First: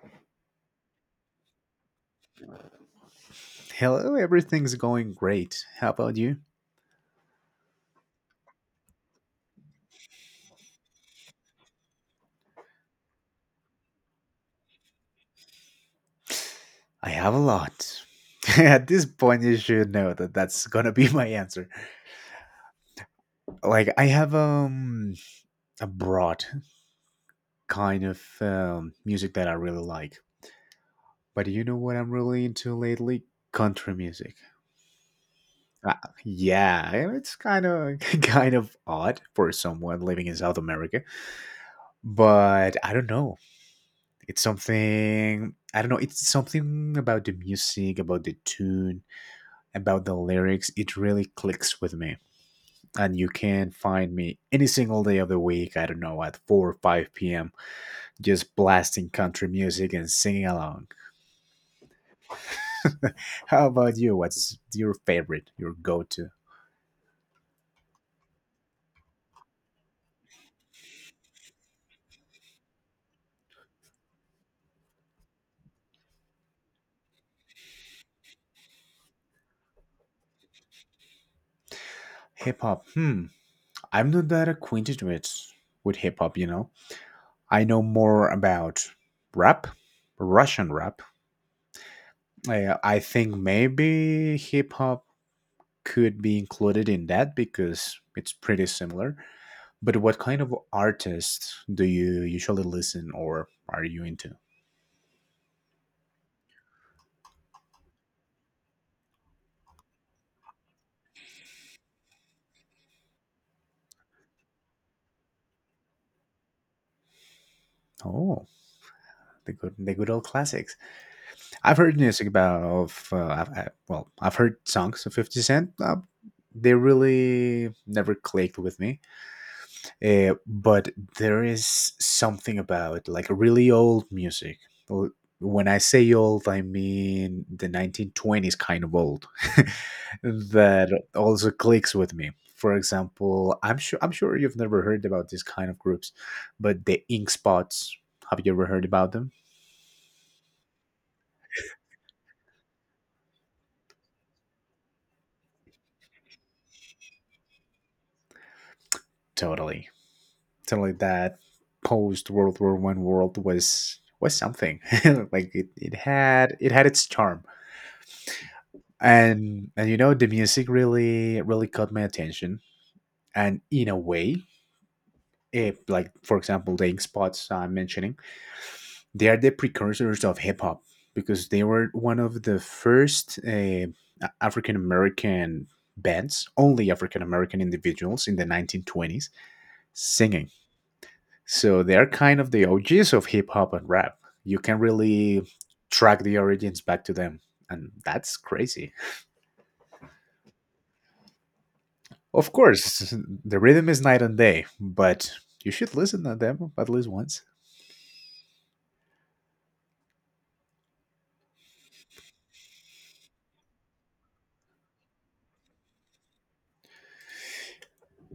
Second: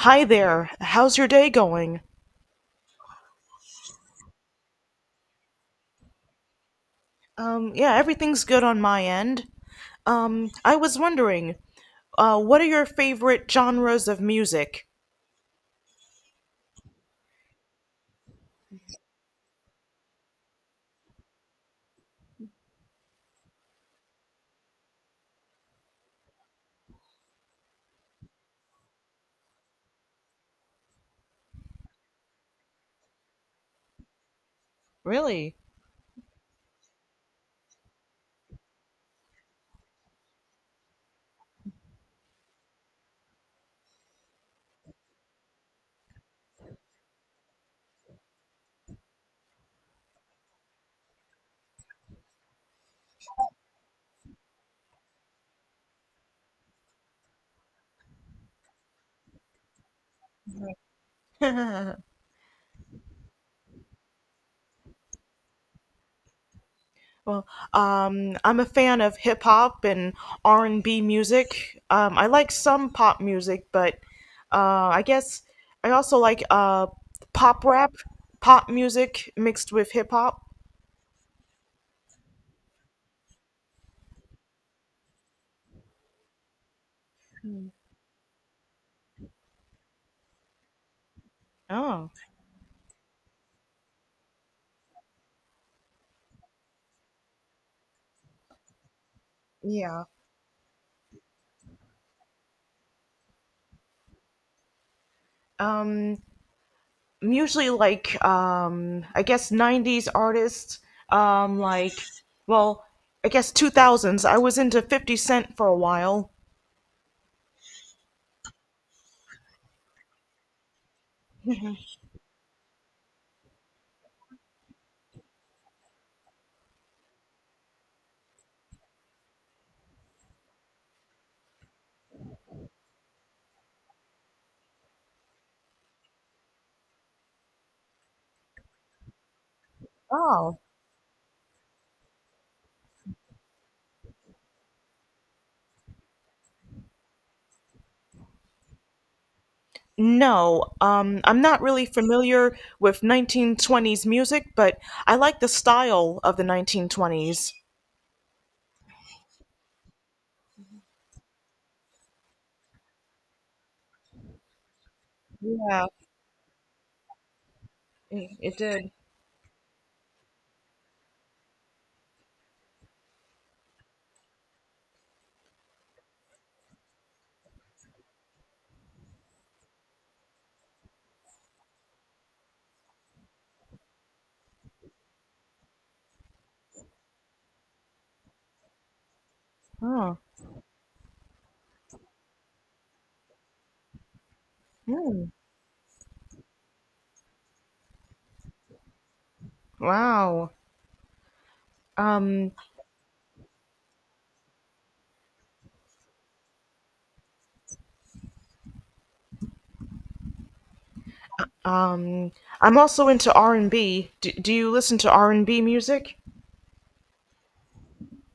Hi there. How's your day going? Hello, everything's going great. How about you? Yeah, everything's good on my end. I was wondering, what are your favorite genres of music? I have a lot. At this point, you should know that that's gonna be my answer. Like, I have a broad kind of music that I really like, but you know what I'm really into lately? Country music. Really? Uh, yeah, it's kind of kind of odd for someone living in South America, but I don't know. It's something I don't know. It's something about the music, about the tune about the lyrics, it really clicks with me. And you can find me any single day of the week, I don't know, at 4 or 5 p.m., just blasting country music and singing along. How about you? What's your favorite, your go to? Well, I'm a fan of hip hop and R&B music. I like some pop music, but I guess I also like pop rap, pop music mixed with hip hop. Hip hop. Hmm, I'm not that acquainted with hip hop, you know. I know more about rap, Russian rap. Oh, I think maybe hip hop could be included in that because it's pretty similar. But yeah. what kind of artists do you usually listen or are you into? Um, usually like I guess 90s artists like well I guess 2000s I was into 50 Cent for a while. Oh, the good old classics. I've heard music about, of, I've, I, well, I've heard songs of 50 Cent. They really never clicked with me. But there is something about like really old music. Or when I say old, I mean the 1920s kind of old. Oh. That also clicks with me. For example, I'm sure you've never heard about these kind of groups, but the Ink Spots. Have you ever heard about them? No, I'm not really familiar with 1920s music, but I like the style of the 1920s. Totally, totally. That post World War One world was something, like it, Yeah, it had it had its charm. it did. And you know the music really really caught my attention, and in a way it like for example the Ink Spots I'm mentioning, they are the precursors of hip-hop because they were one of the first African American bands, only African American individuals in the 1920s Oh. singing. So they're kind of the OGs of hip-hop and rap. You can Mm. really track the origins back to them, and that's crazy. Wow. Um Of course, the rhythm is night and day, but you should listen to them at least once. um I'm also into R&B. Do you listen to R&B music?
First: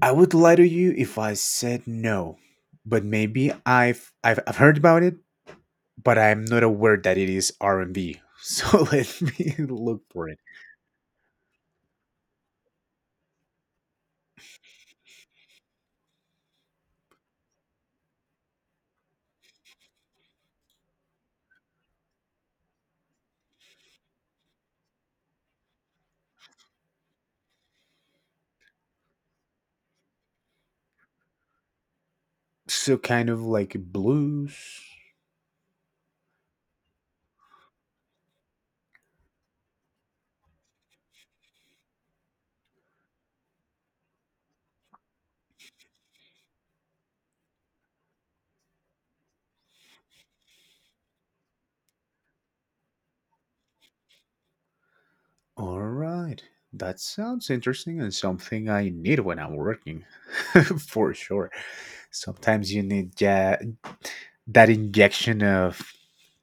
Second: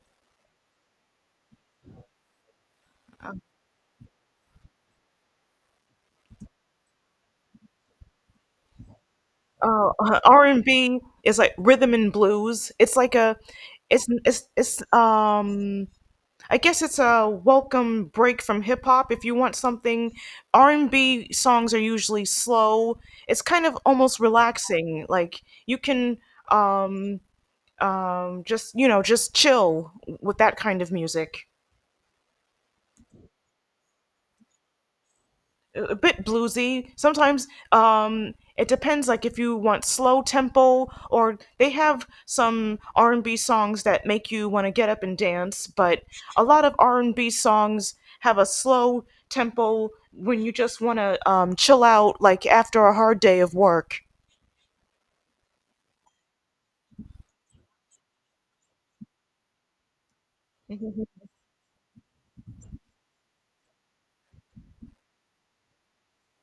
I would lie to you if I said no, but maybe I've heard about it, but I'm not aware that it is R and B. So let me look for it. R and B is like rhythm and blues. It's like it's it's. I guess it's a welcome break from hip hop. If you want something, R and B songs are usually slow. It's kind of almost relaxing. Like you can um just just chill with that kind of music. So kind of like blues. A bit bluesy. Sometimes it depends, like if you want slow tempo, or they have some R and B songs that make you want to get up and dance. But a lot of R and B songs have a slow tempo when you just want to chill out, like after a hard day of work. All right, that sounds interesting and something I need when I'm working, for sure. Sometimes you need that injection of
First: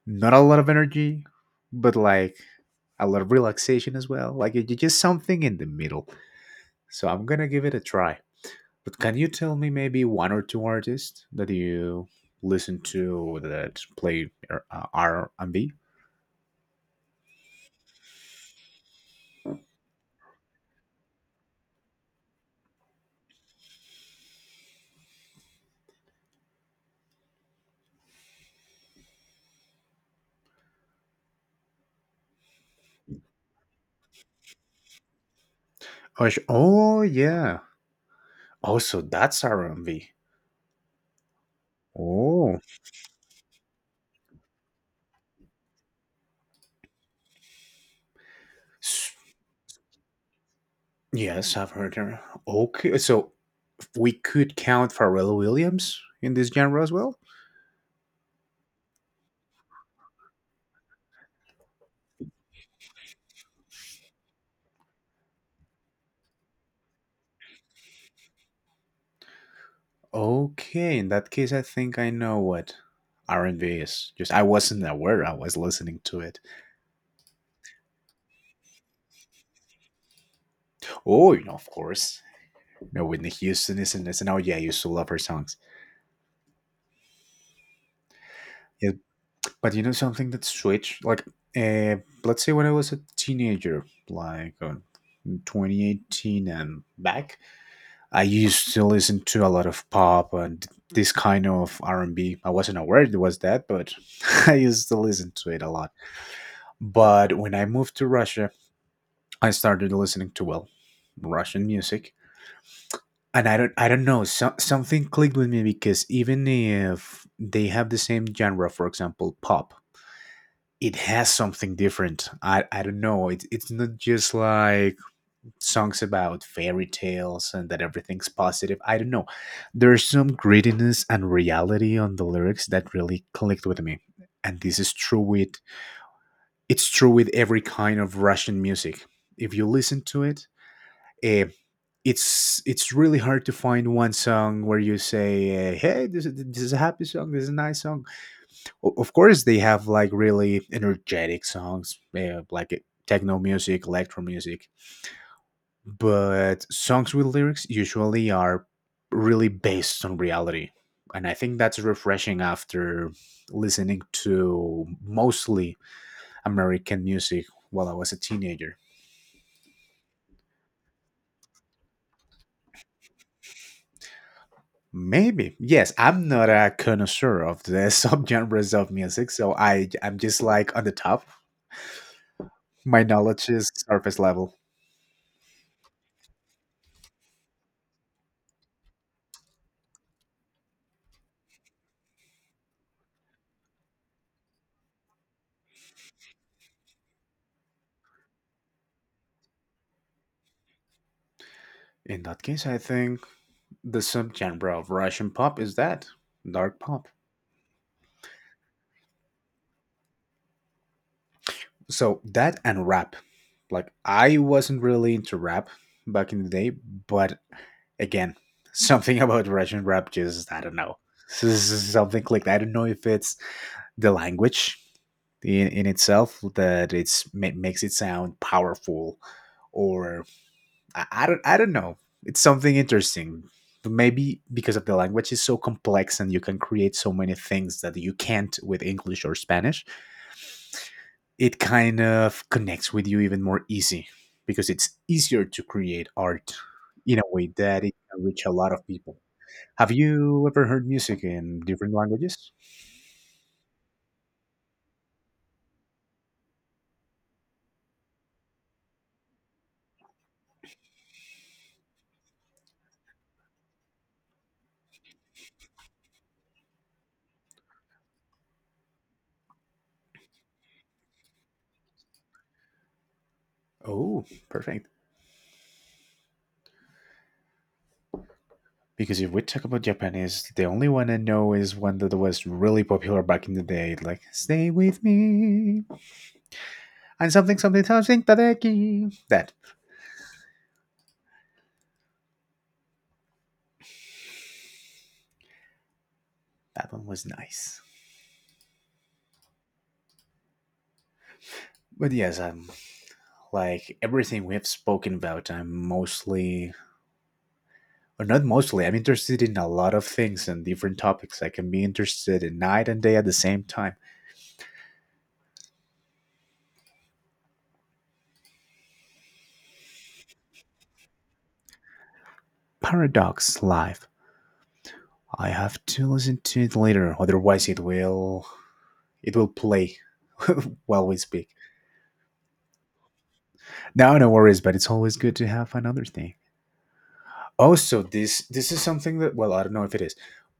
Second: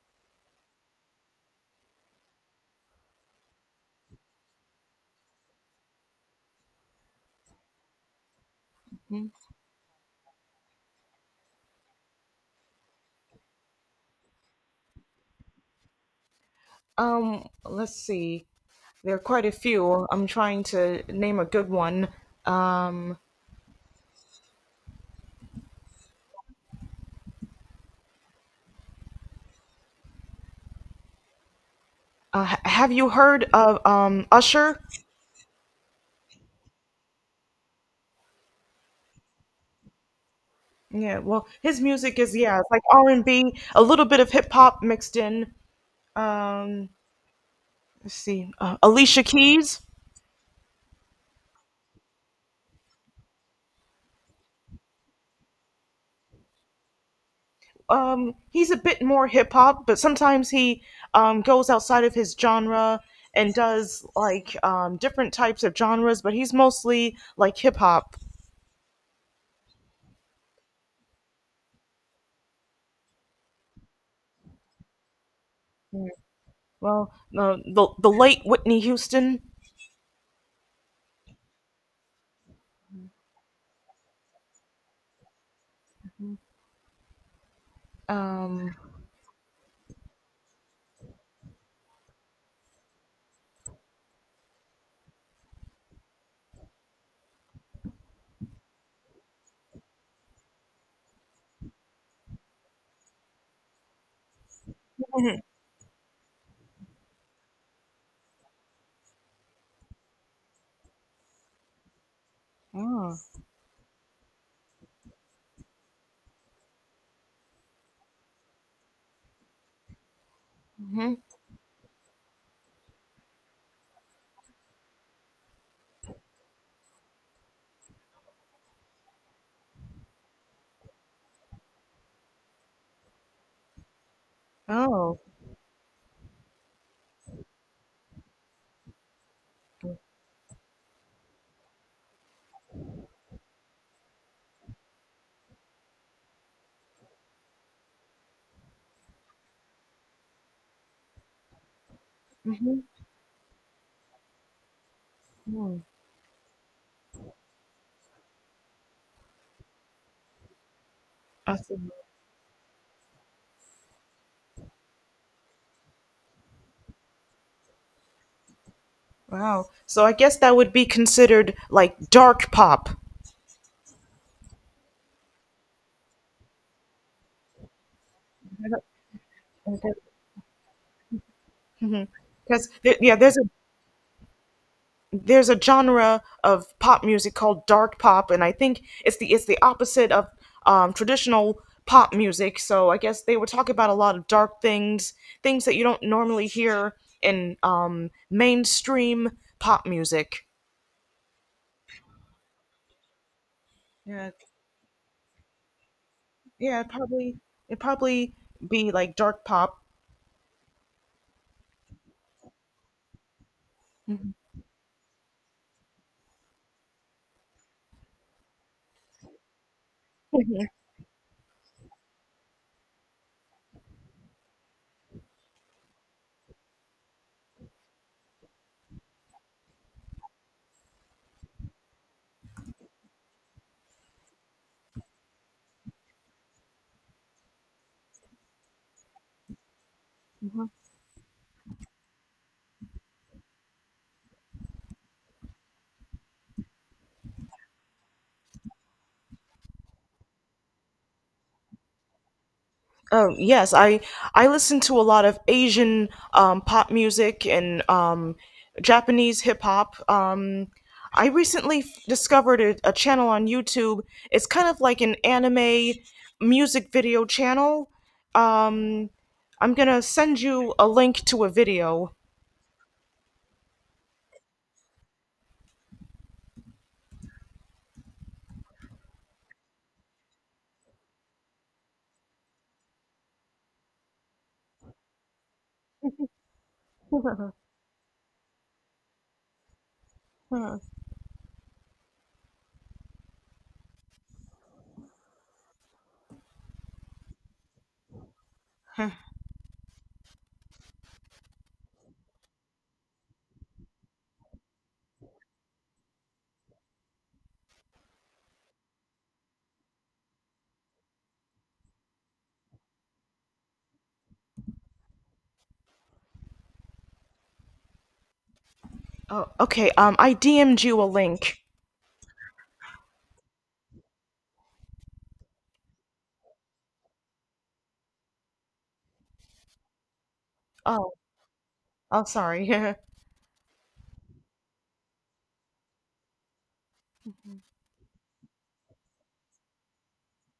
not a lot of energy, but like a lot of relaxation as well. Like just something in the middle. So I'm gonna give it a try. But can you tell me maybe one or two artists that you listen to that play R&B? Let's see. There are quite a few. I'm trying to name a good one. Um, have you heard of Usher? Oh, oh yeah. Also, that's R&B. Yeah, well, his music is yeah, Oh, it's like R and B, a little bit of hip hop mixed in. Um, let's see, s- Alicia Keys. yes, I've heard her. Okay, so we could count Pharrell Williams in this genre as well. He's a bit more hip hop, but sometimes he goes outside of his genre and does like different types of genres. But he's mostly like hip hop. Okay, in that case, I think I know what R&B is. Just I wasn't aware I was listening to it. Well, the late Whitney Houston. Oh, you know, of course, you know, Whitney Houston is in this, and oh yeah, I used to love her songs. Um, Yeah, but you know something that switched, like, uh, let's say when I was a teenager, like in 2018 and back, I used to listen to a lot of pop and this kind of R&B. I wasn't aware it was that, but I used to listen to it a lot. But when I moved to Russia, I started listening to well, Russian music, oh, and I don't know so, something clicked with me because even if they have the same genre, for example, pop, it hmm, has something different. I don't know. It's not just like songs about fairy tales and that everything's positive. I don't know. There's some grittiness and reality on the lyrics that really clicked with me. And this is oh, true with it's true with every kind of Russian music. If you listen to it, eh, it's really hard to find one song where you say, "Hey, this is a happy song. This is a nice song." Of course, they have like really energetic songs, like hmm, techno music, electro music, but songs with lyrics usually are really based on reality, and I I think see. that's refreshing after listening to mostly American music while I was a teenager. Wow. So I guess that would be considered like dark pop. Maybe. Yes, I'm not a connoisseur of the subgenres of music, so I'm just like on the top. Because there, My yeah, there's a knowledge is surface level. there's a genre of pop music called dark pop, and I think it's the opposite of traditional pop music. So I guess they were talking about a lot of dark things, things that you don't normally hear in mainstream pop music. In that case, I think the Yeah, subgenre of Russian pop is that dark yeah, it pop. probably it probably be like dark pop. So that and rap. Like I wasn't really into rap back in the day, but again, something about Russian rap just I don't know. Something clicked. I don't know if it's the language in itself that it's makes it sound powerful or I don't know. It's something interesting. But maybe because of the language is so complex and you can create so many things that you can't with English or Spanish, it kind of connects with you even more easy because it's easier to create art in a way that it can reach a lot of people. Have you ever heard music in different languages? Oh yes, I listen to a lot of Asian pop music and Japanese hip hop. I recently discovered a channel on YouTube. It's kind of like an anime music video channel. Um, I'm gonna send you a link to a video. Oh, perfect. Because if we talk about Japanese, the only one I know is one that was really popular back in the day, like "Stay with me" and something something something tadeki. That Huh. that one was nice. Huh. But yes, I'm like everything we have spoken about. I'm mostly, or not mostly. I'm interested in a lot of things and different topics. I can be interested in night and day at the same time. Oh, okay. I DM'd you a link. Paradox live. I have to listen to it later, otherwise it will play while Oh, we speak. oh, sorry. No, no worries, but it's always good to have another thing. Also, this is something that well, I don't know if it is,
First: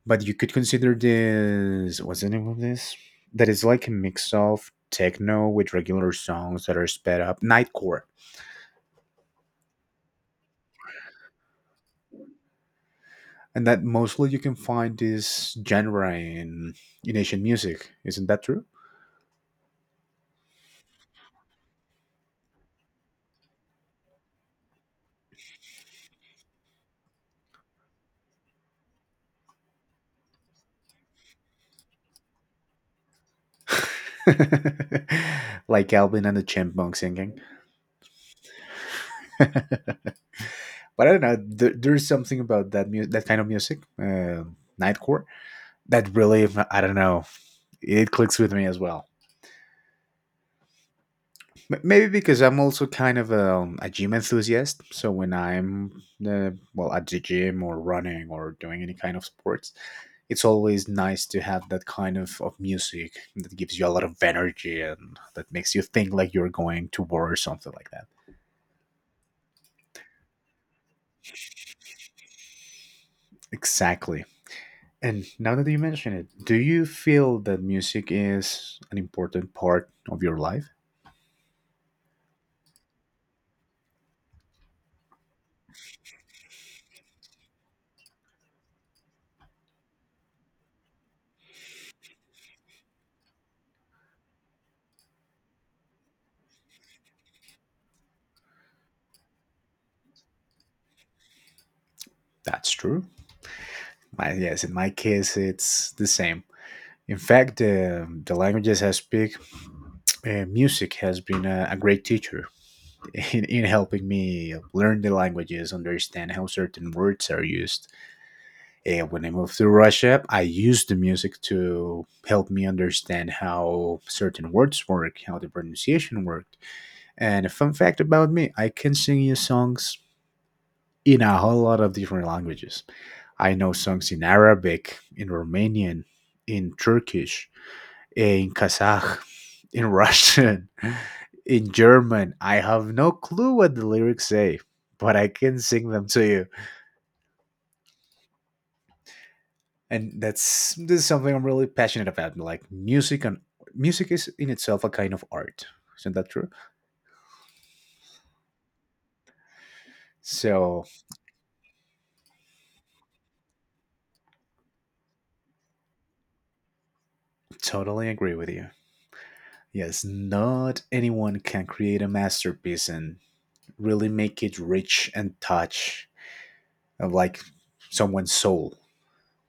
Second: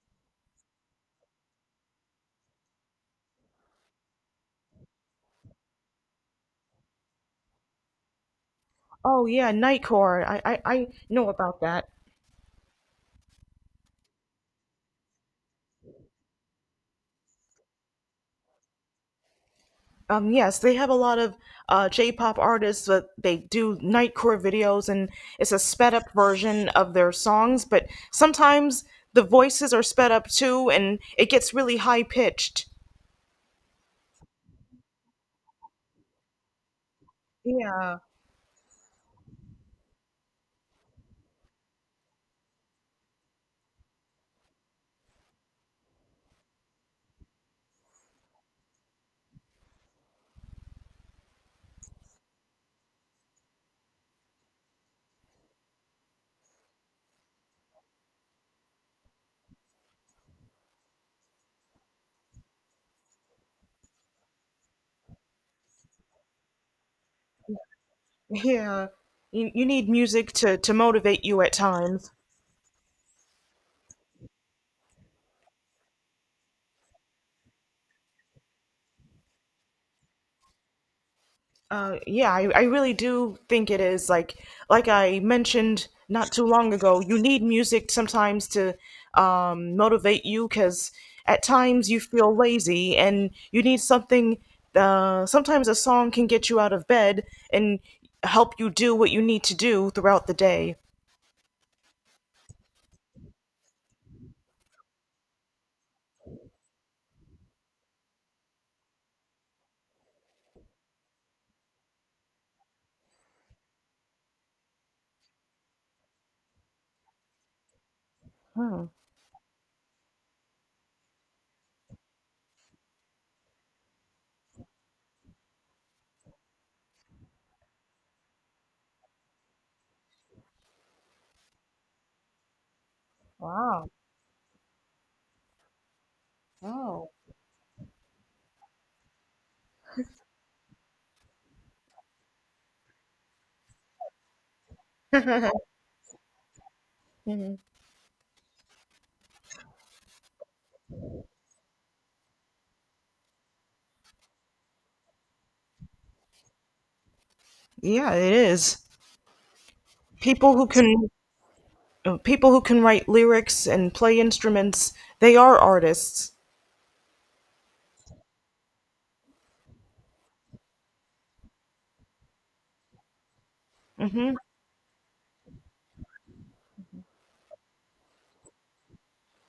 but you could consider this what's the name of this? That is like a mix of techno with regular songs that are sped up, nightcore. Oh yeah, Nightcore. I know about that. And that mostly you can find this genre in Asian music. Isn't that true? Yes, they have a lot of J-pop artists, but they do nightcore videos, and it's a sped up version of their songs. But sometimes the voices are sped up too, and it gets really high pitched. Like Alvin and the Chipmunks singing. Yeah, But I don't know. There's something about that that kind of music, nightcore, that really I don't know, it clicks with me as well. Maybe because I'm also kind of a gym enthusiast, so when I'm well at the gym or running or doing any kind of sports, it's always nice to have that kind of music that gives you a lot of energy and that makes you think like you're going to war or something like that. yeah. You need music to motivate you at times. Exactly, and now that you mention it, do you feel that music is an important part of your life? Yeah, I really do think it is like I mentioned not too long ago. You need music sometimes to motivate you because at times you feel lazy and you need something. Sometimes a song can get you out of bed and help you do what you need to do throughout the day. That's true. My, yes, in my case, it's the same. In fact, the languages I speak, music has been a great teacher in helping me learn the languages, understand how certain words are used. When I moved to Russia, I used the music to help me understand how certain words work, how the pronunciation worked. And a fun fact about me, I can sing you songs in a whole lot of different languages. I know Wow. songs in Arabic, in Romanian, in Oh. Turkish, in Kazakh, in Russian, in German. I have no clue what the lyrics say, but I can sing them to you. And that's this is something I'm really passionate about. Like music and music is in itself a kind of art. Isn't that true? Yeah, it is. People who So can people who can write lyrics and play instruments, they are artists. totally agree with you. Yes, not anyone can create a masterpiece and really Mm-hmm. make it rich and touch of like someone's soul.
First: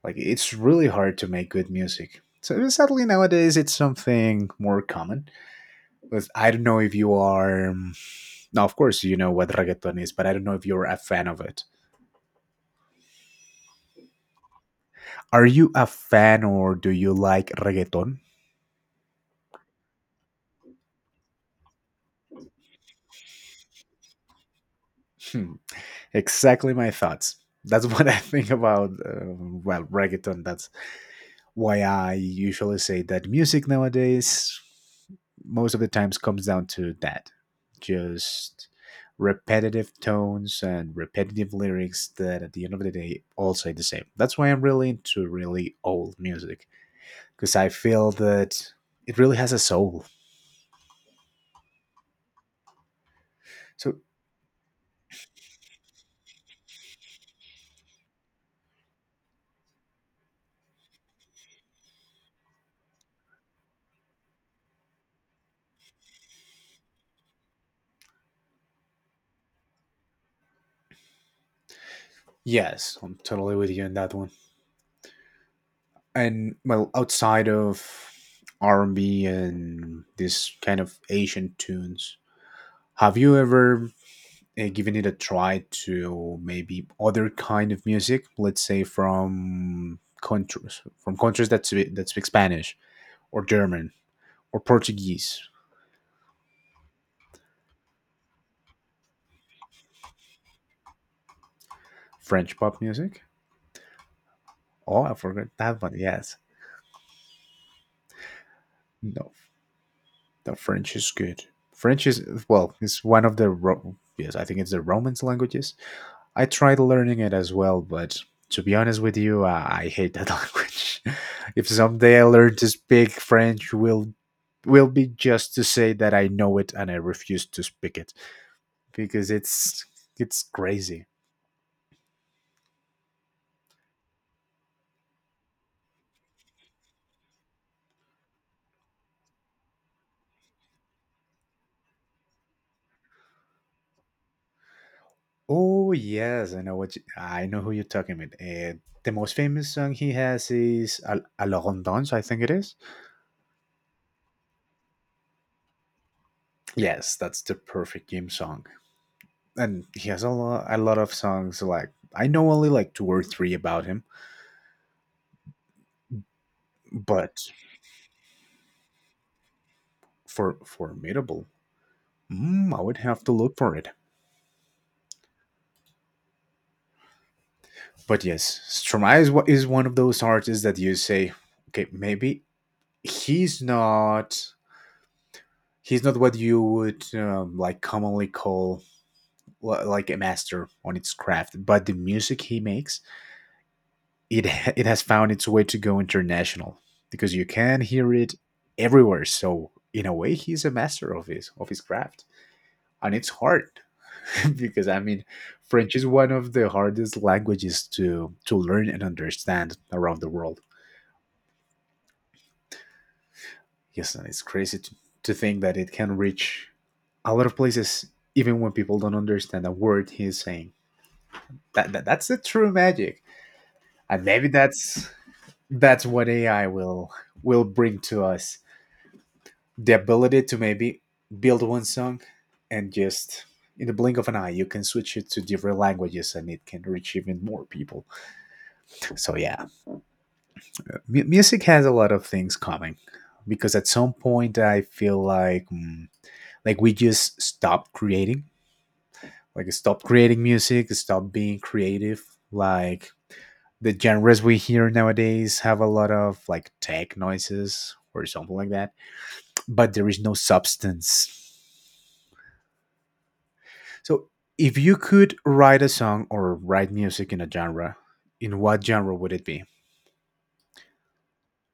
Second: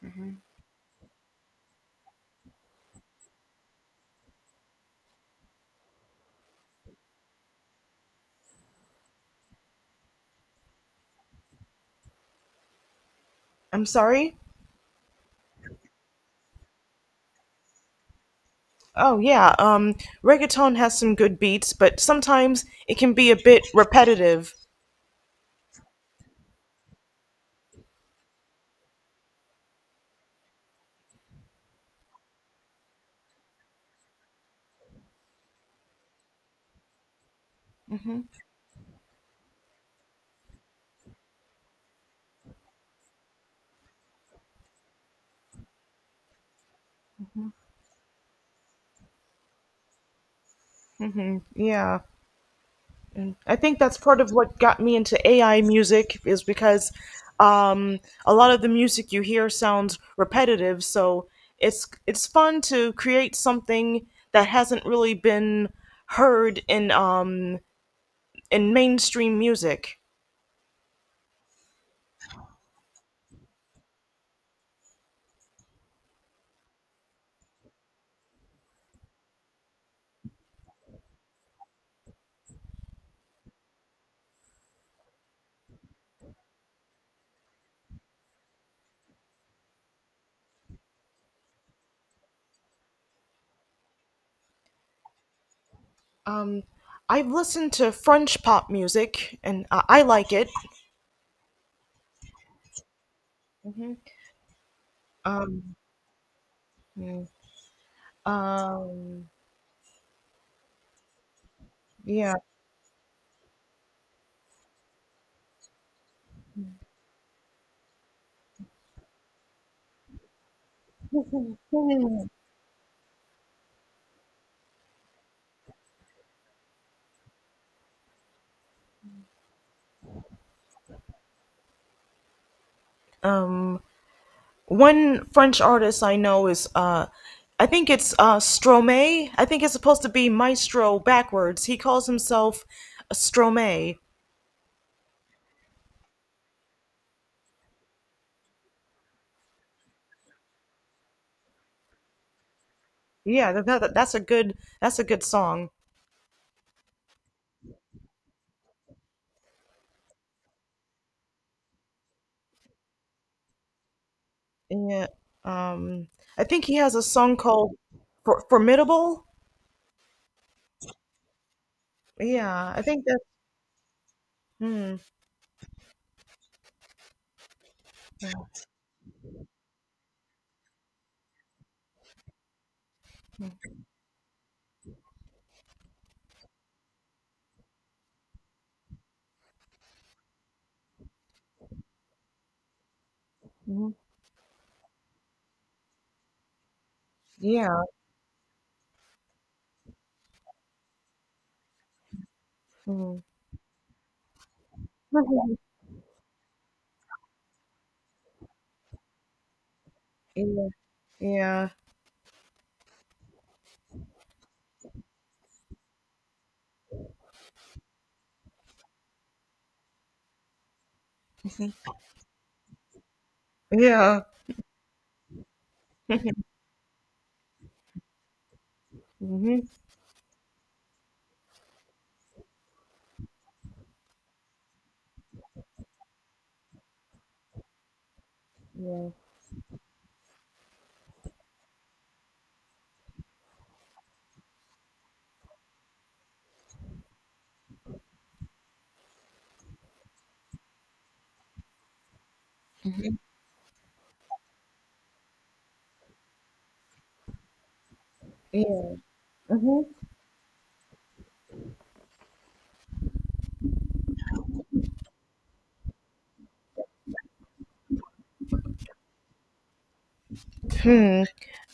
Like it's really hard to make good music. So sadly nowadays it's something more common. I don't know if you are now of course you know what reggaeton is, but I don't know if you're a fan of it. I'm sorry. Are you a fan or do you like reggaeton? Oh yeah, reggaeton has some good beats, but sometimes it can be a bit repetitive. Hmm. Exactly my thoughts. That's what I think about well reggaeton. That's why I usually say that music nowadays most of the times comes down to that. Just repetitive tones and repetitive lyrics that at the end of the day all say the same. That's why I'm really into really old music because I feel that it really has a soul. Yeah, and I think that's So, part of what got me into AI music is because um, a lot of the music you hear sounds repetitive, so it's fun to create something that hasn't really been heard in mainstream music. yes, I'm totally with you on that one. And well, outside of R&B and B and this kind of Asian tunes, have you ever giving it a try to maybe other kind of music, let's say from countries that that speak Spanish or German or Portuguese, Um, I've listened to French pop music, and I like it. French pop music. Oh, I forgot Um, that one. Yes, yeah. Um, no, the French is good. French is, yeah. well, it's one of the yes, I think it's the Romance languages. I tried learning it as well, but to be honest with you, I hate that language. If someday I learn to speak French, will be just to say that I know it and I refuse to speak it because it's crazy. Um, one French artist I know is I think it's Stromae. I think it's supposed to be maestro backwards. He calls himself Stromae. Oh yes, I know I know who you're talking about. The most famous song he has is "Alors on Danse," I think it is. Yeah, that's a good song. Yes, that's the perfect gym song. And he has a lot of songs, like I know only like two or three about him, Yeah. Um, I think he has a song but called Formidable. formidable, Yeah, mm, I I would think have that's to look for it. mm, But yes, Stromae is what is one of those artists that you say, okay, maybe he's not he's not what you would like commonly call, like, a master on its craft, but the music he makes, mhm, it it has found its way to go international because you can yeah. hear it everywhere. So in a way, he's a master of his craft, and Mm. it's hard because, I mean, French is one of the hardest languages to learn and understand around the world. yeah. Yeah. Yes, and it's crazy to think that it can reach a lot of places even when people don't understand a word he's saying. That's the true magic, Yeah. and maybe that's what AI will bring to us: Hmm, the ability to maybe build one song and just, in the blink of an eye, you can switch it to different languages and it can reach even more people. yeah. So yeah, music has a lot of things coming, because at some point I feel like, mm, like we just stopped creating, like stop creating music, stop being creative, like, the genres we hear nowadays have a lot of like tech noises or something like that, but there is no substance. So, if you could write a song or write music in a genre, in what genre would it be? Hmm.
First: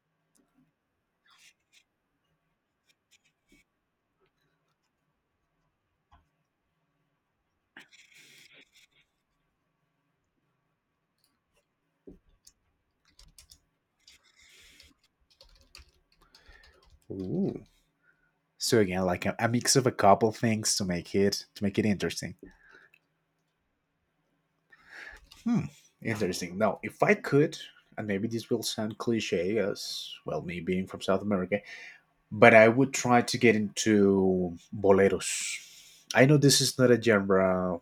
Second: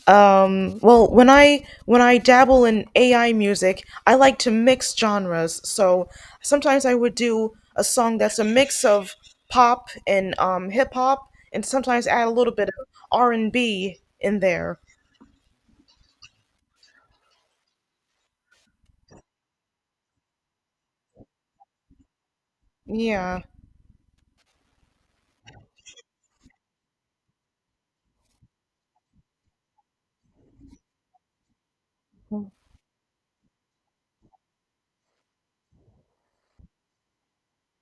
When I dabble in AI music, I like to mix genres. So sometimes I would do a song that's a mix of pop and hip hop, and sometimes add a little bit of R and B in there. Ooh. So again, like a mix of a couple things to make it interesting. Yeah. Hmm, interesting. Now, if I could, and maybe this will sound cliche as well, me being from South America, but I would try to get into boleros. I know this is not a genre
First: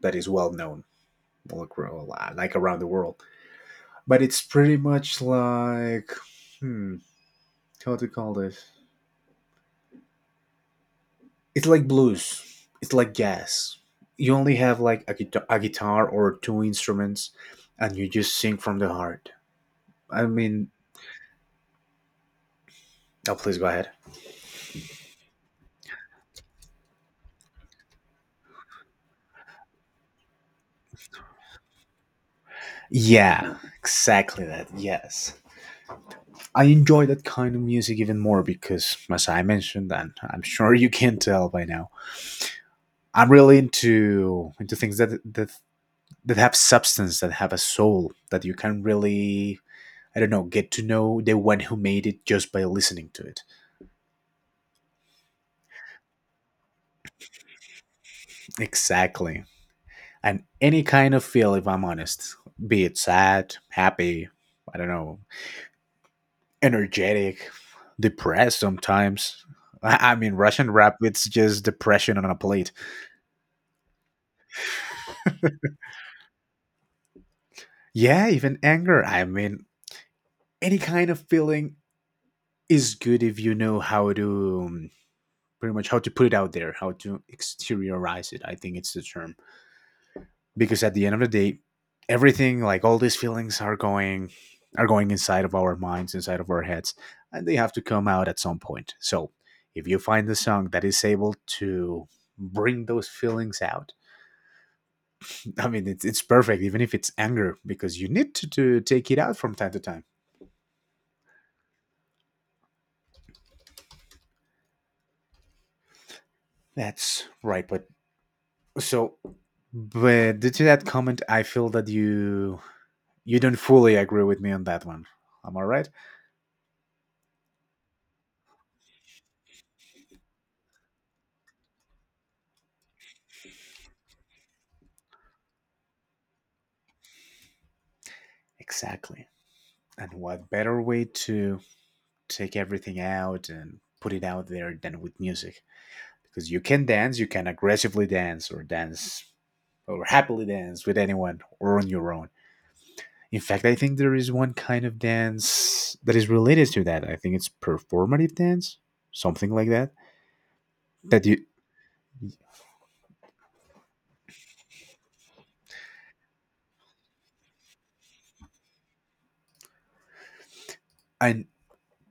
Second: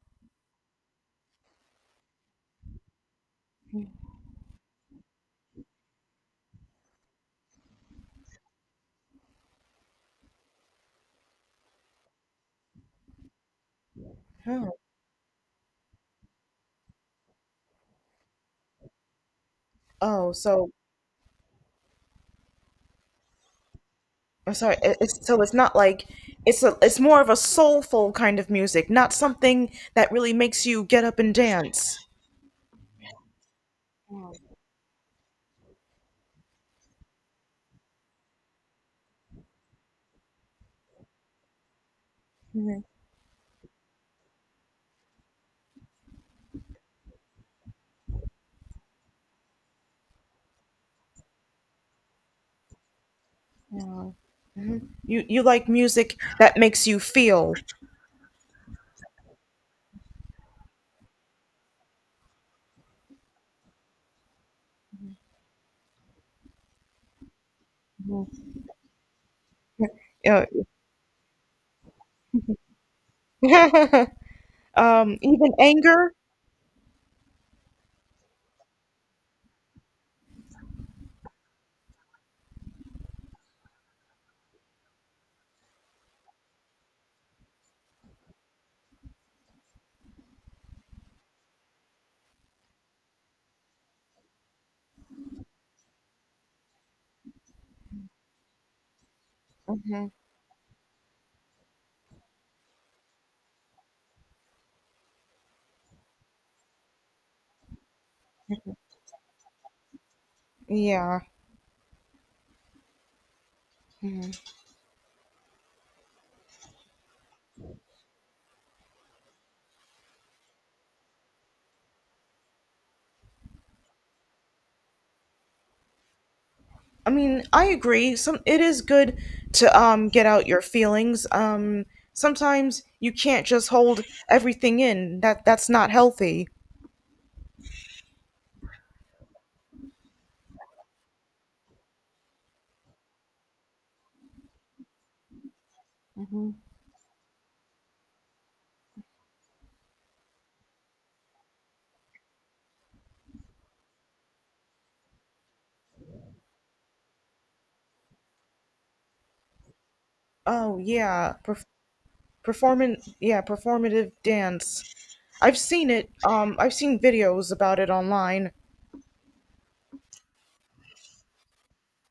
that is well known, like, like around the world, but it's pretty much like, hmm, how to call this? It's like blues. It's like jazz. You only Oh, have like a, a guitar or two instruments, and you just sing from the heart. I oh, so mean, oh, please go ahead. I'm sorry. It's so it's not like it's more of a soulful kind of music, not something that really makes you get up and dance. Yeah, exactly that. Yes. I enjoy that kind of music even more because, as I mentioned, and I'm sure you can tell by now, I'm really into things that have substance, that have a soul, that you can really, I don't know, get to know the one who made it just by listening to it. You like music that makes you feel. Exactly. And any kind of feel, if I'm honest, be it sad, happy, I don't know, energetic, depressed sometimes. I mean, Russian rap, it's just depression on a plate. Even anger. Yeah, even anger. I mean, any kind of feeling is good if you know how to, pretty much, how to put it out there, how to exteriorize it. I think it's the term, because at the end of the day, everything, like, all these feelings are going inside of our minds, inside of our heads, and they have to come out at some point. So if you find a song that is able to bring those feelings out, I mean, it's perfect, even if it's anger, because you need to take it out from time to time. Yeah. That's right. But, so, but due to that comment I feel that you don't fully agree with me on that one. Am I right? I mean, I agree. Some it is good to get out your feelings. Sometimes you can't just hold everything in. That's not healthy. Exactly. And what better way to take everything out and put it out there than with music, because you can dance, you can aggressively dance, or dance, or happily dance with anyone or on your own. In fact, I think there is one kind of dance that is related to that. I think it's performative dance, something like that, Oh that yeah, you, performant. Yeah, performative dance. I've seen it. I've seen videos about it online. I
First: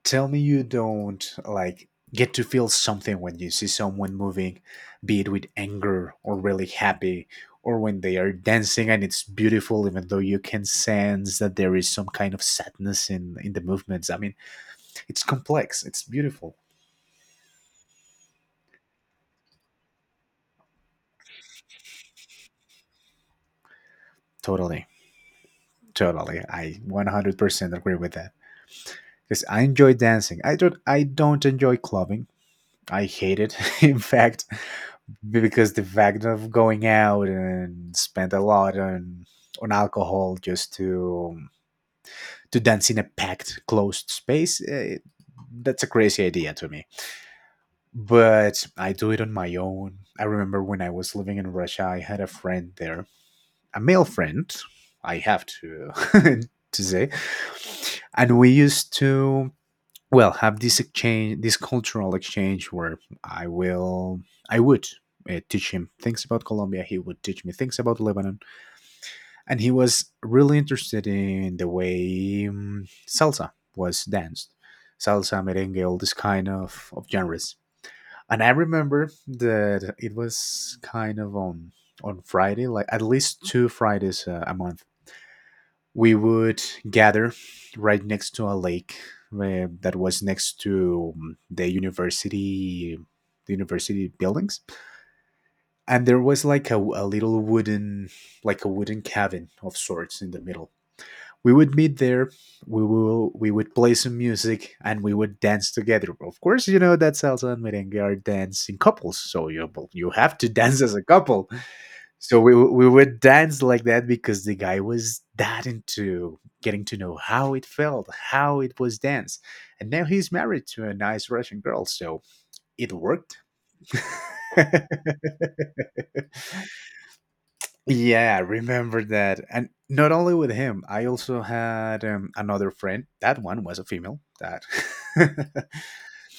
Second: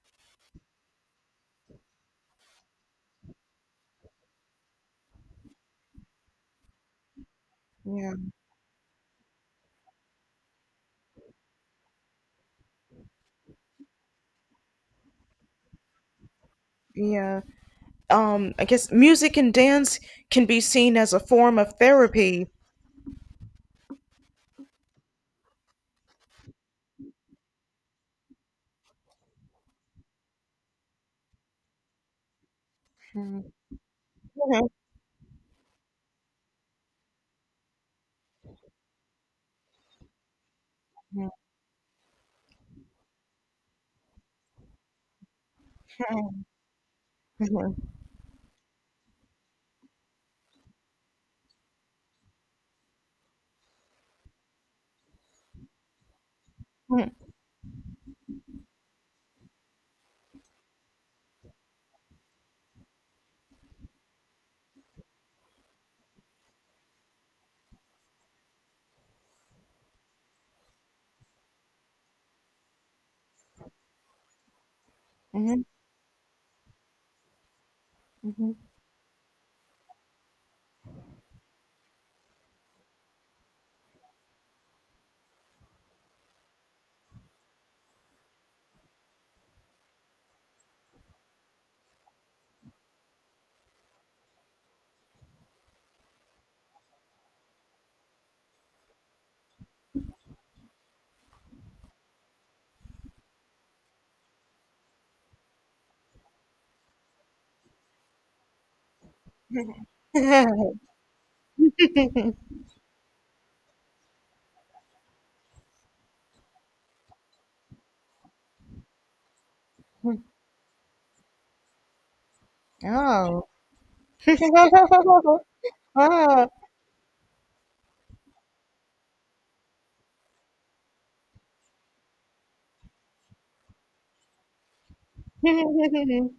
tell me you don't, like, get to feel something when you see someone moving, be it with anger or really happy, or when Yeah, they are dancing and it's beautiful, even though you can sense that there is some kind of sadness in the movements. I mean, it's complex. It's beautiful. yeah. I guess music and dance can be seen as a form of therapy. Totally, totally. I 100% agree with that because I enjoy dancing. I don't. I don't enjoy clubbing. I hate it. In fact, because the fact of going out and spend a lot on alcohol just to dance in a packed closed space, eh, that's a crazy idea to me. But I do it on my own. I remember when I was living in Russia, I had a friend there, a male friend, I have to to say, and we used to, well, have this exchange, this cultural exchange where i will I would, teach him things about Colombia, he would teach me things about Lebanon. And he was really interested in the way, salsa was danced. Salsa, merengue, all this kind of genres. And I remember that it was kind of on Friday, like at least two Fridays a month, we would gather right next to a lake, that was next to, the university, the university buildings. And there was like a little wooden, like a wooden cabin of sorts in the middle. We would meet there. We would play some music and we would dance together. Of course, you know that salsa and merengue are dance in couples, so you have to dance as a couple. So we would dance like that because the guy was that into getting to know how it felt, how it was danced. And now he's married to a nice Russian girl, so it worked. oh, wow. Yeah, remember that, and not only with him, I also had, another friend. That one was a female. That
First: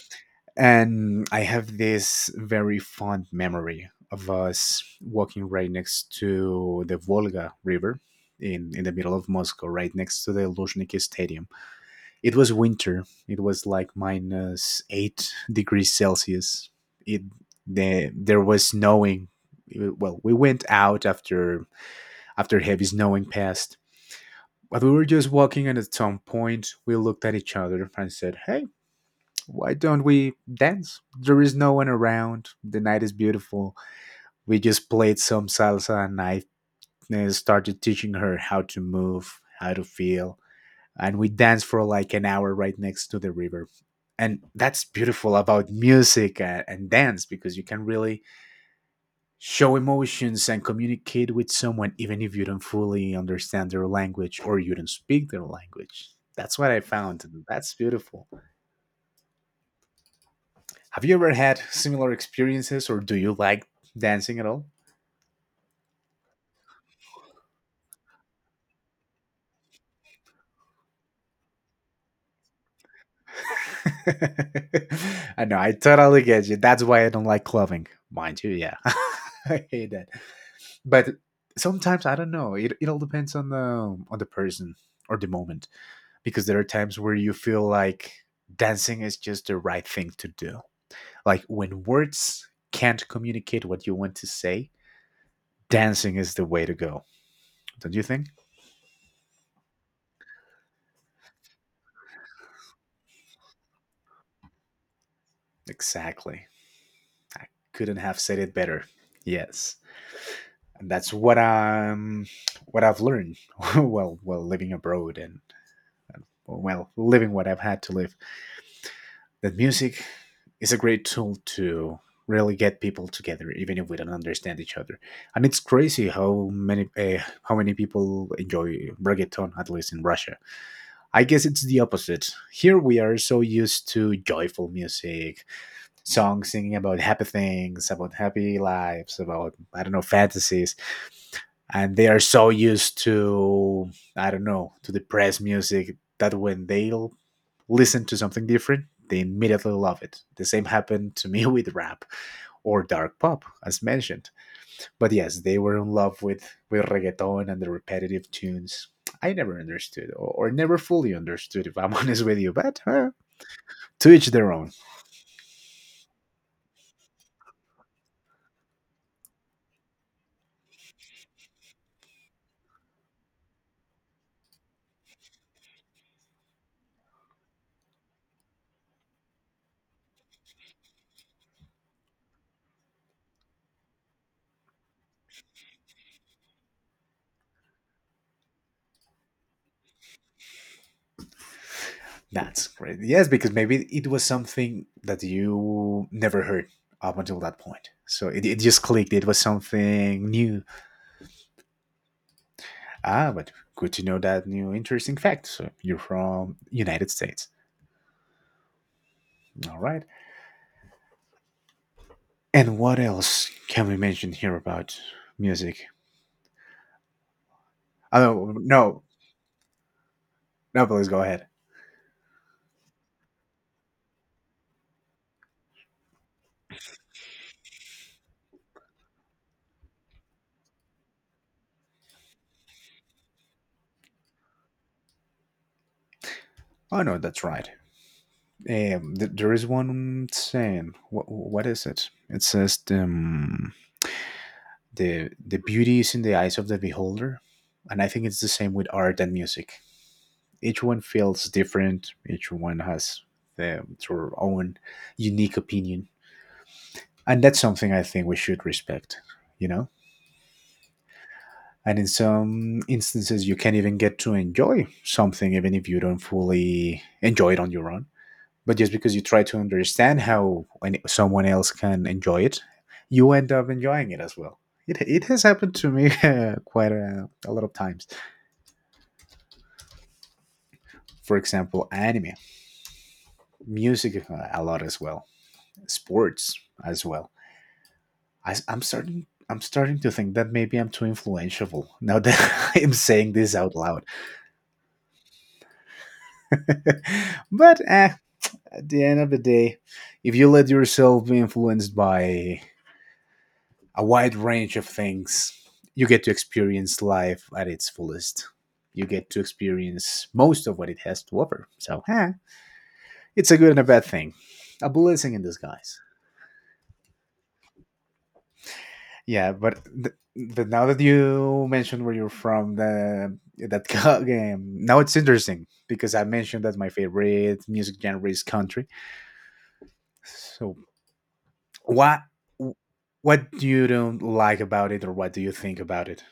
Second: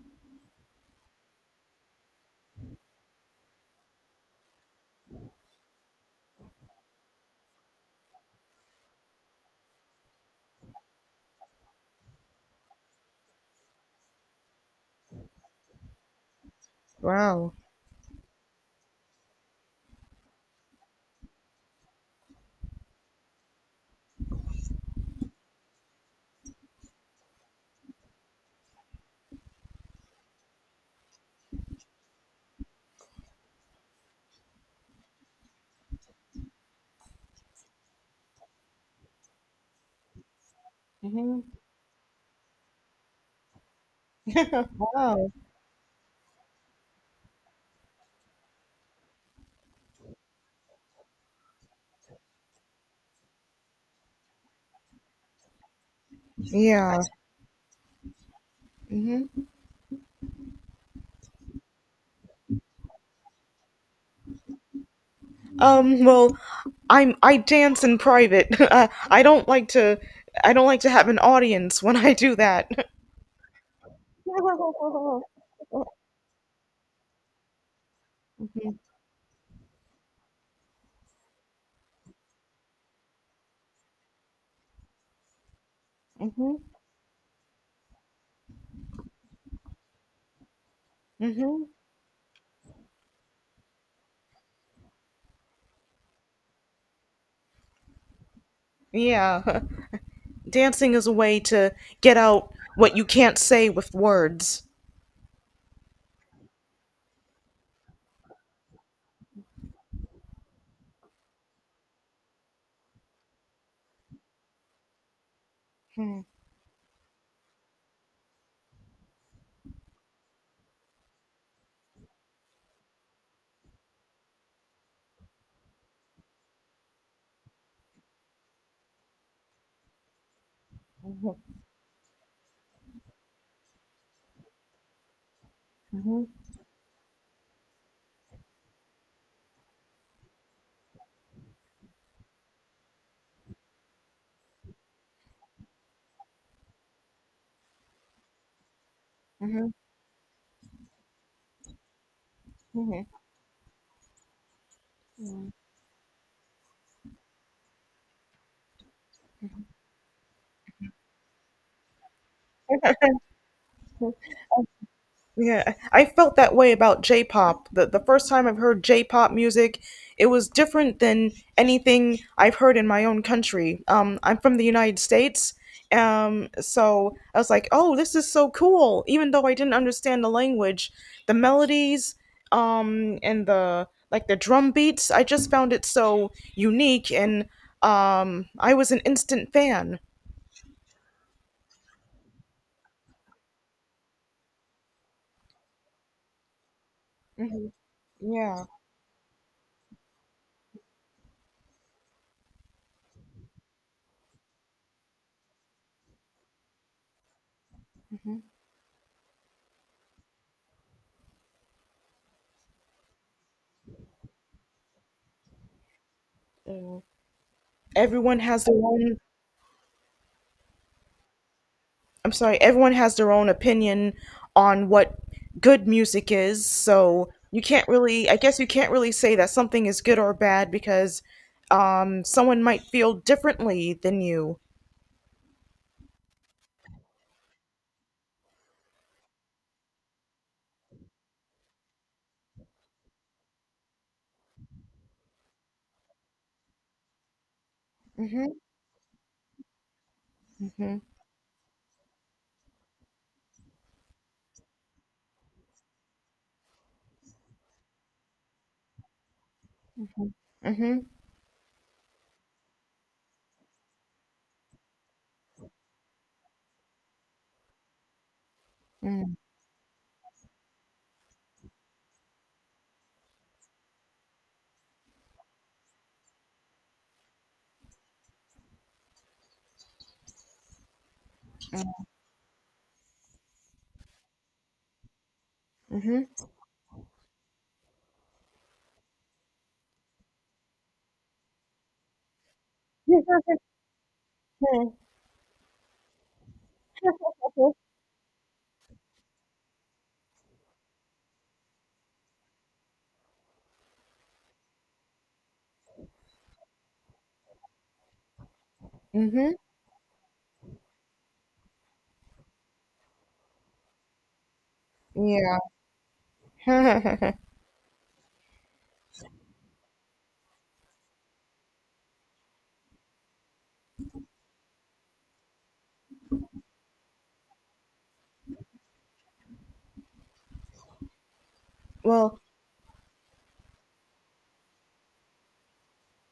and I have this very fond memory of us walking right next to the Volga River in the middle of Moscow, right next to the Luzhniki Stadium. It was winter. It was like minus 8 degrees Celsius. It Wow. There was snowing. Well, we went out after, after heavy snowing passed, but we were just walking, and at some point we looked at each other and said, "Hey, why don't we dance? There is no one around. The night is beautiful." We just played some salsa and I, started teaching her how to move, how to feel. And we Hmm. danced for like an hour right next to the river. And that's Wow. beautiful about music and dance, because you can really show emotions and communicate with someone even if you don't fully understand their language or you don't speak their language. That's what I Yeah. found. And that's beautiful. Have you ever had similar experiences, or do you like dancing at all? Um, well, I'm I dance in private. I don't like to have an audience when I do that. Mhm. I know, I totally get you. That's why I don't like clubbing, mind you. Yeah, I hate that. But sometimes I don't know. It all depends on the, on the person or the moment, because there Mhm. are times where you feel like dancing is just the right thing to do. Like Mhm. when words can't communicate what you want to say, dancing is the way to go. Don't you think? Yeah. Dancing is a way to get out what you can't say with words. Exactly. I couldn't have said it better. Yes. And that's what I've learned while living abroad, and, well, living what I've had to live. That music is a great tool to really get people together, even if we don't understand each other. And it's crazy how many, how many people enjoy reggaeton, at least in Russia. I guess it's the opposite. Here we are so used to joyful music, Mhm. songs singing about happy things, about happy lives, about, I don't know, fantasies, and they are so used to, I don't know, to depressed music, that when they listen to something different, they Hmm. immediately love it. The same happened to me with rap, or Hmm. dark pop, as mentioned. But yes, they were in love with reggaeton and the repetitive tunes. I never understood, or never fully understood, if I'm honest with you. But to each their own. Yeah, I felt that way about J-pop. The first time I've heard J-pop music, it was different than anything I've heard in my own country. I'm from the United States, so I was like, "Oh, this is so cool!" Even though I didn't understand the language, the melodies, and the like the drum beats, I just found it so unique, and I was an instant fan. That's great. Yes, because maybe it was something that you never heard up until that Mhm. point. So it Yeah. just clicked. It was something new. Ah, but good to know that new interesting fact. So you're from United States. All right. And what else can we mention here about music? Uh, Everyone Oh, has their no. own No, please go ahead. I'm sorry, everyone has their own opinion on what good music is. So you can't really, I guess you can't really say that something is good or bad because someone might feel differently than you. Oh, no, that's right. There is one saying. What is it? It says, the beauty is in the eyes of the beholder, and I think it's the Mhm. same with art and music. Each Mhm. one feels different, each one has their own unique opinion, and that's something I think we should respect. you know Mhm. and in some instances you can even get to enjoy something even if you don't fully enjoy it on your own, but just because you try to understand how someone else can enjoy it, you end up enjoying it as well. It has happened to me quite a lot of times. For example, anime, music a lot as well, Mhm. sports as well. I, I'm starting. I'm starting to think that maybe I'm too influential now that I'm saying this out loud. Mhm. But at the end of the day, if you let yourself be influenced by a wide range of things, you get to experience life at its fullest. You get to Mhm. experience most of what it has to offer. So, it's a good and a bad thing, a blessing in disguise. Yeah. Yeah, but now that you mentioned where you're from, the that co- game now it's interesting because I mentioned that my favorite music genre is country. So what Well, what do you don't like about it, or what do you think about it?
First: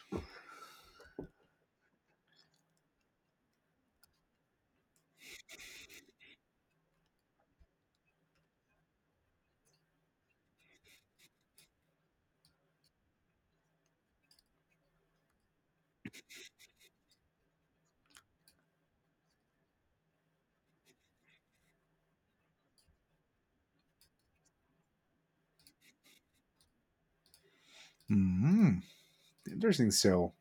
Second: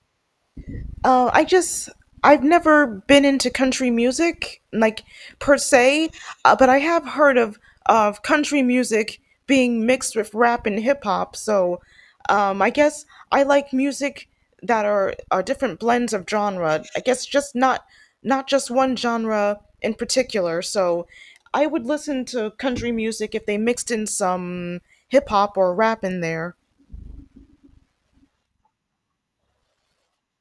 Uh, I just I've never been into country music like per se, but I have heard of country music being mixed with rap and hip hop. So I guess I like music that are different blends of genre. I guess just not not just one genre in particular. So I would listen to country music if they mixed in some hip hop or rap in there. Mm, interesting. So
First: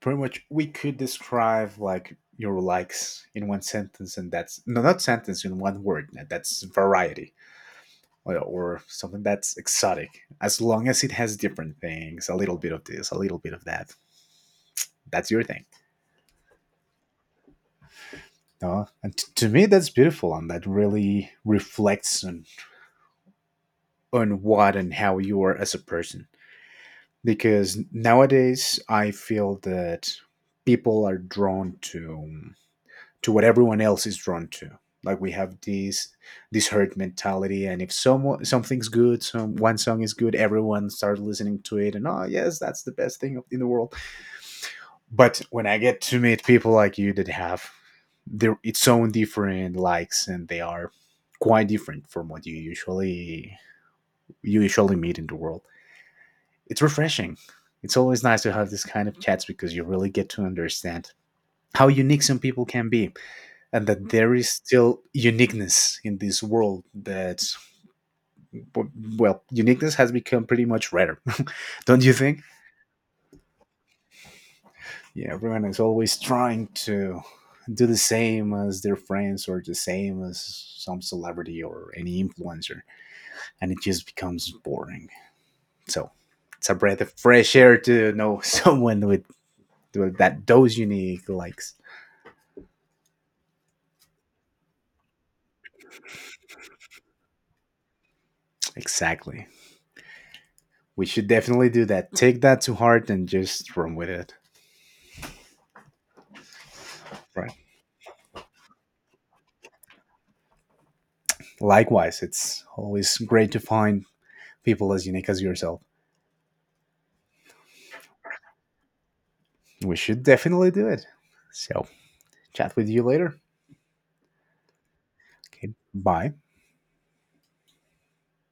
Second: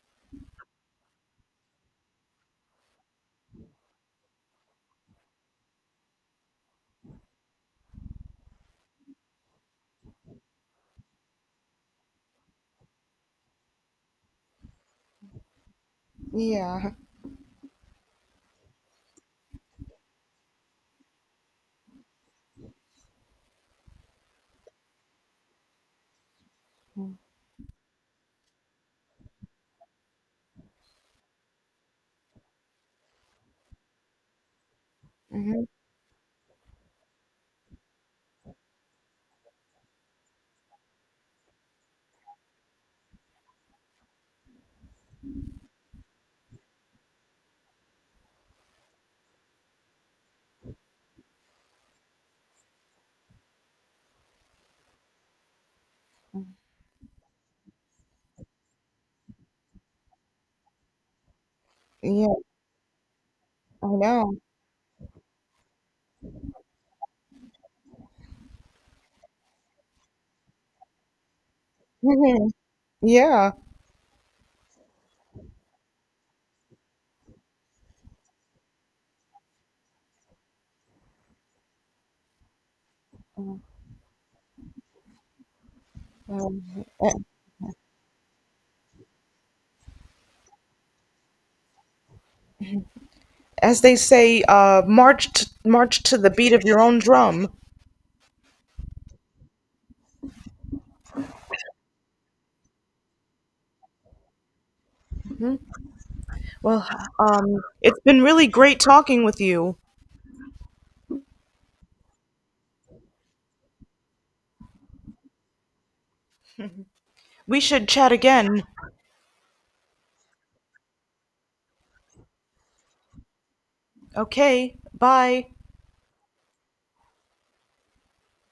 pretty much we could describe like your likes in one sentence, and that's no, not sentence, in one word. That's variety. Or something that's exotic. As long as it has different things, a little bit of this, a little bit of that. That's your thing. Yeah. No? And to me, that's beautiful, and that really reflects on what and how you are as a person. Because nowadays, I feel that people are drawn to what everyone else is drawn to. Like we have Hmm. This herd mentality, and if someone something's good, some one song is good, everyone starts listening to it, and oh yes, that's the best thing in the world. But when I get to meet people like you that have their its own different likes and they are quite different from what you usually meet in the world, it's refreshing. It's always nice to have this kind of chats because you really get to understand how unique Yeah, some people can be, and I that there know. is still uniqueness in this world that's, well, uniqueness has become pretty much rare. Don't you think? Yeah. Yeah, everyone is always trying to do the same as their friends or the same as some celebrity or any influencer, and it just becomes boring. So it's a breath of fresh air to know someone with that those unique likes. As they say, march to the beat of your own drum. Exactly. We should definitely do that. Take that to heart and just run with it. Well, Right. um, it's been really great talking with you. Likewise, it's always great to find people as unique as yourself. We should chat again. We should definitely do it. So, chat with you later. Okay, bye. Okay. Bye.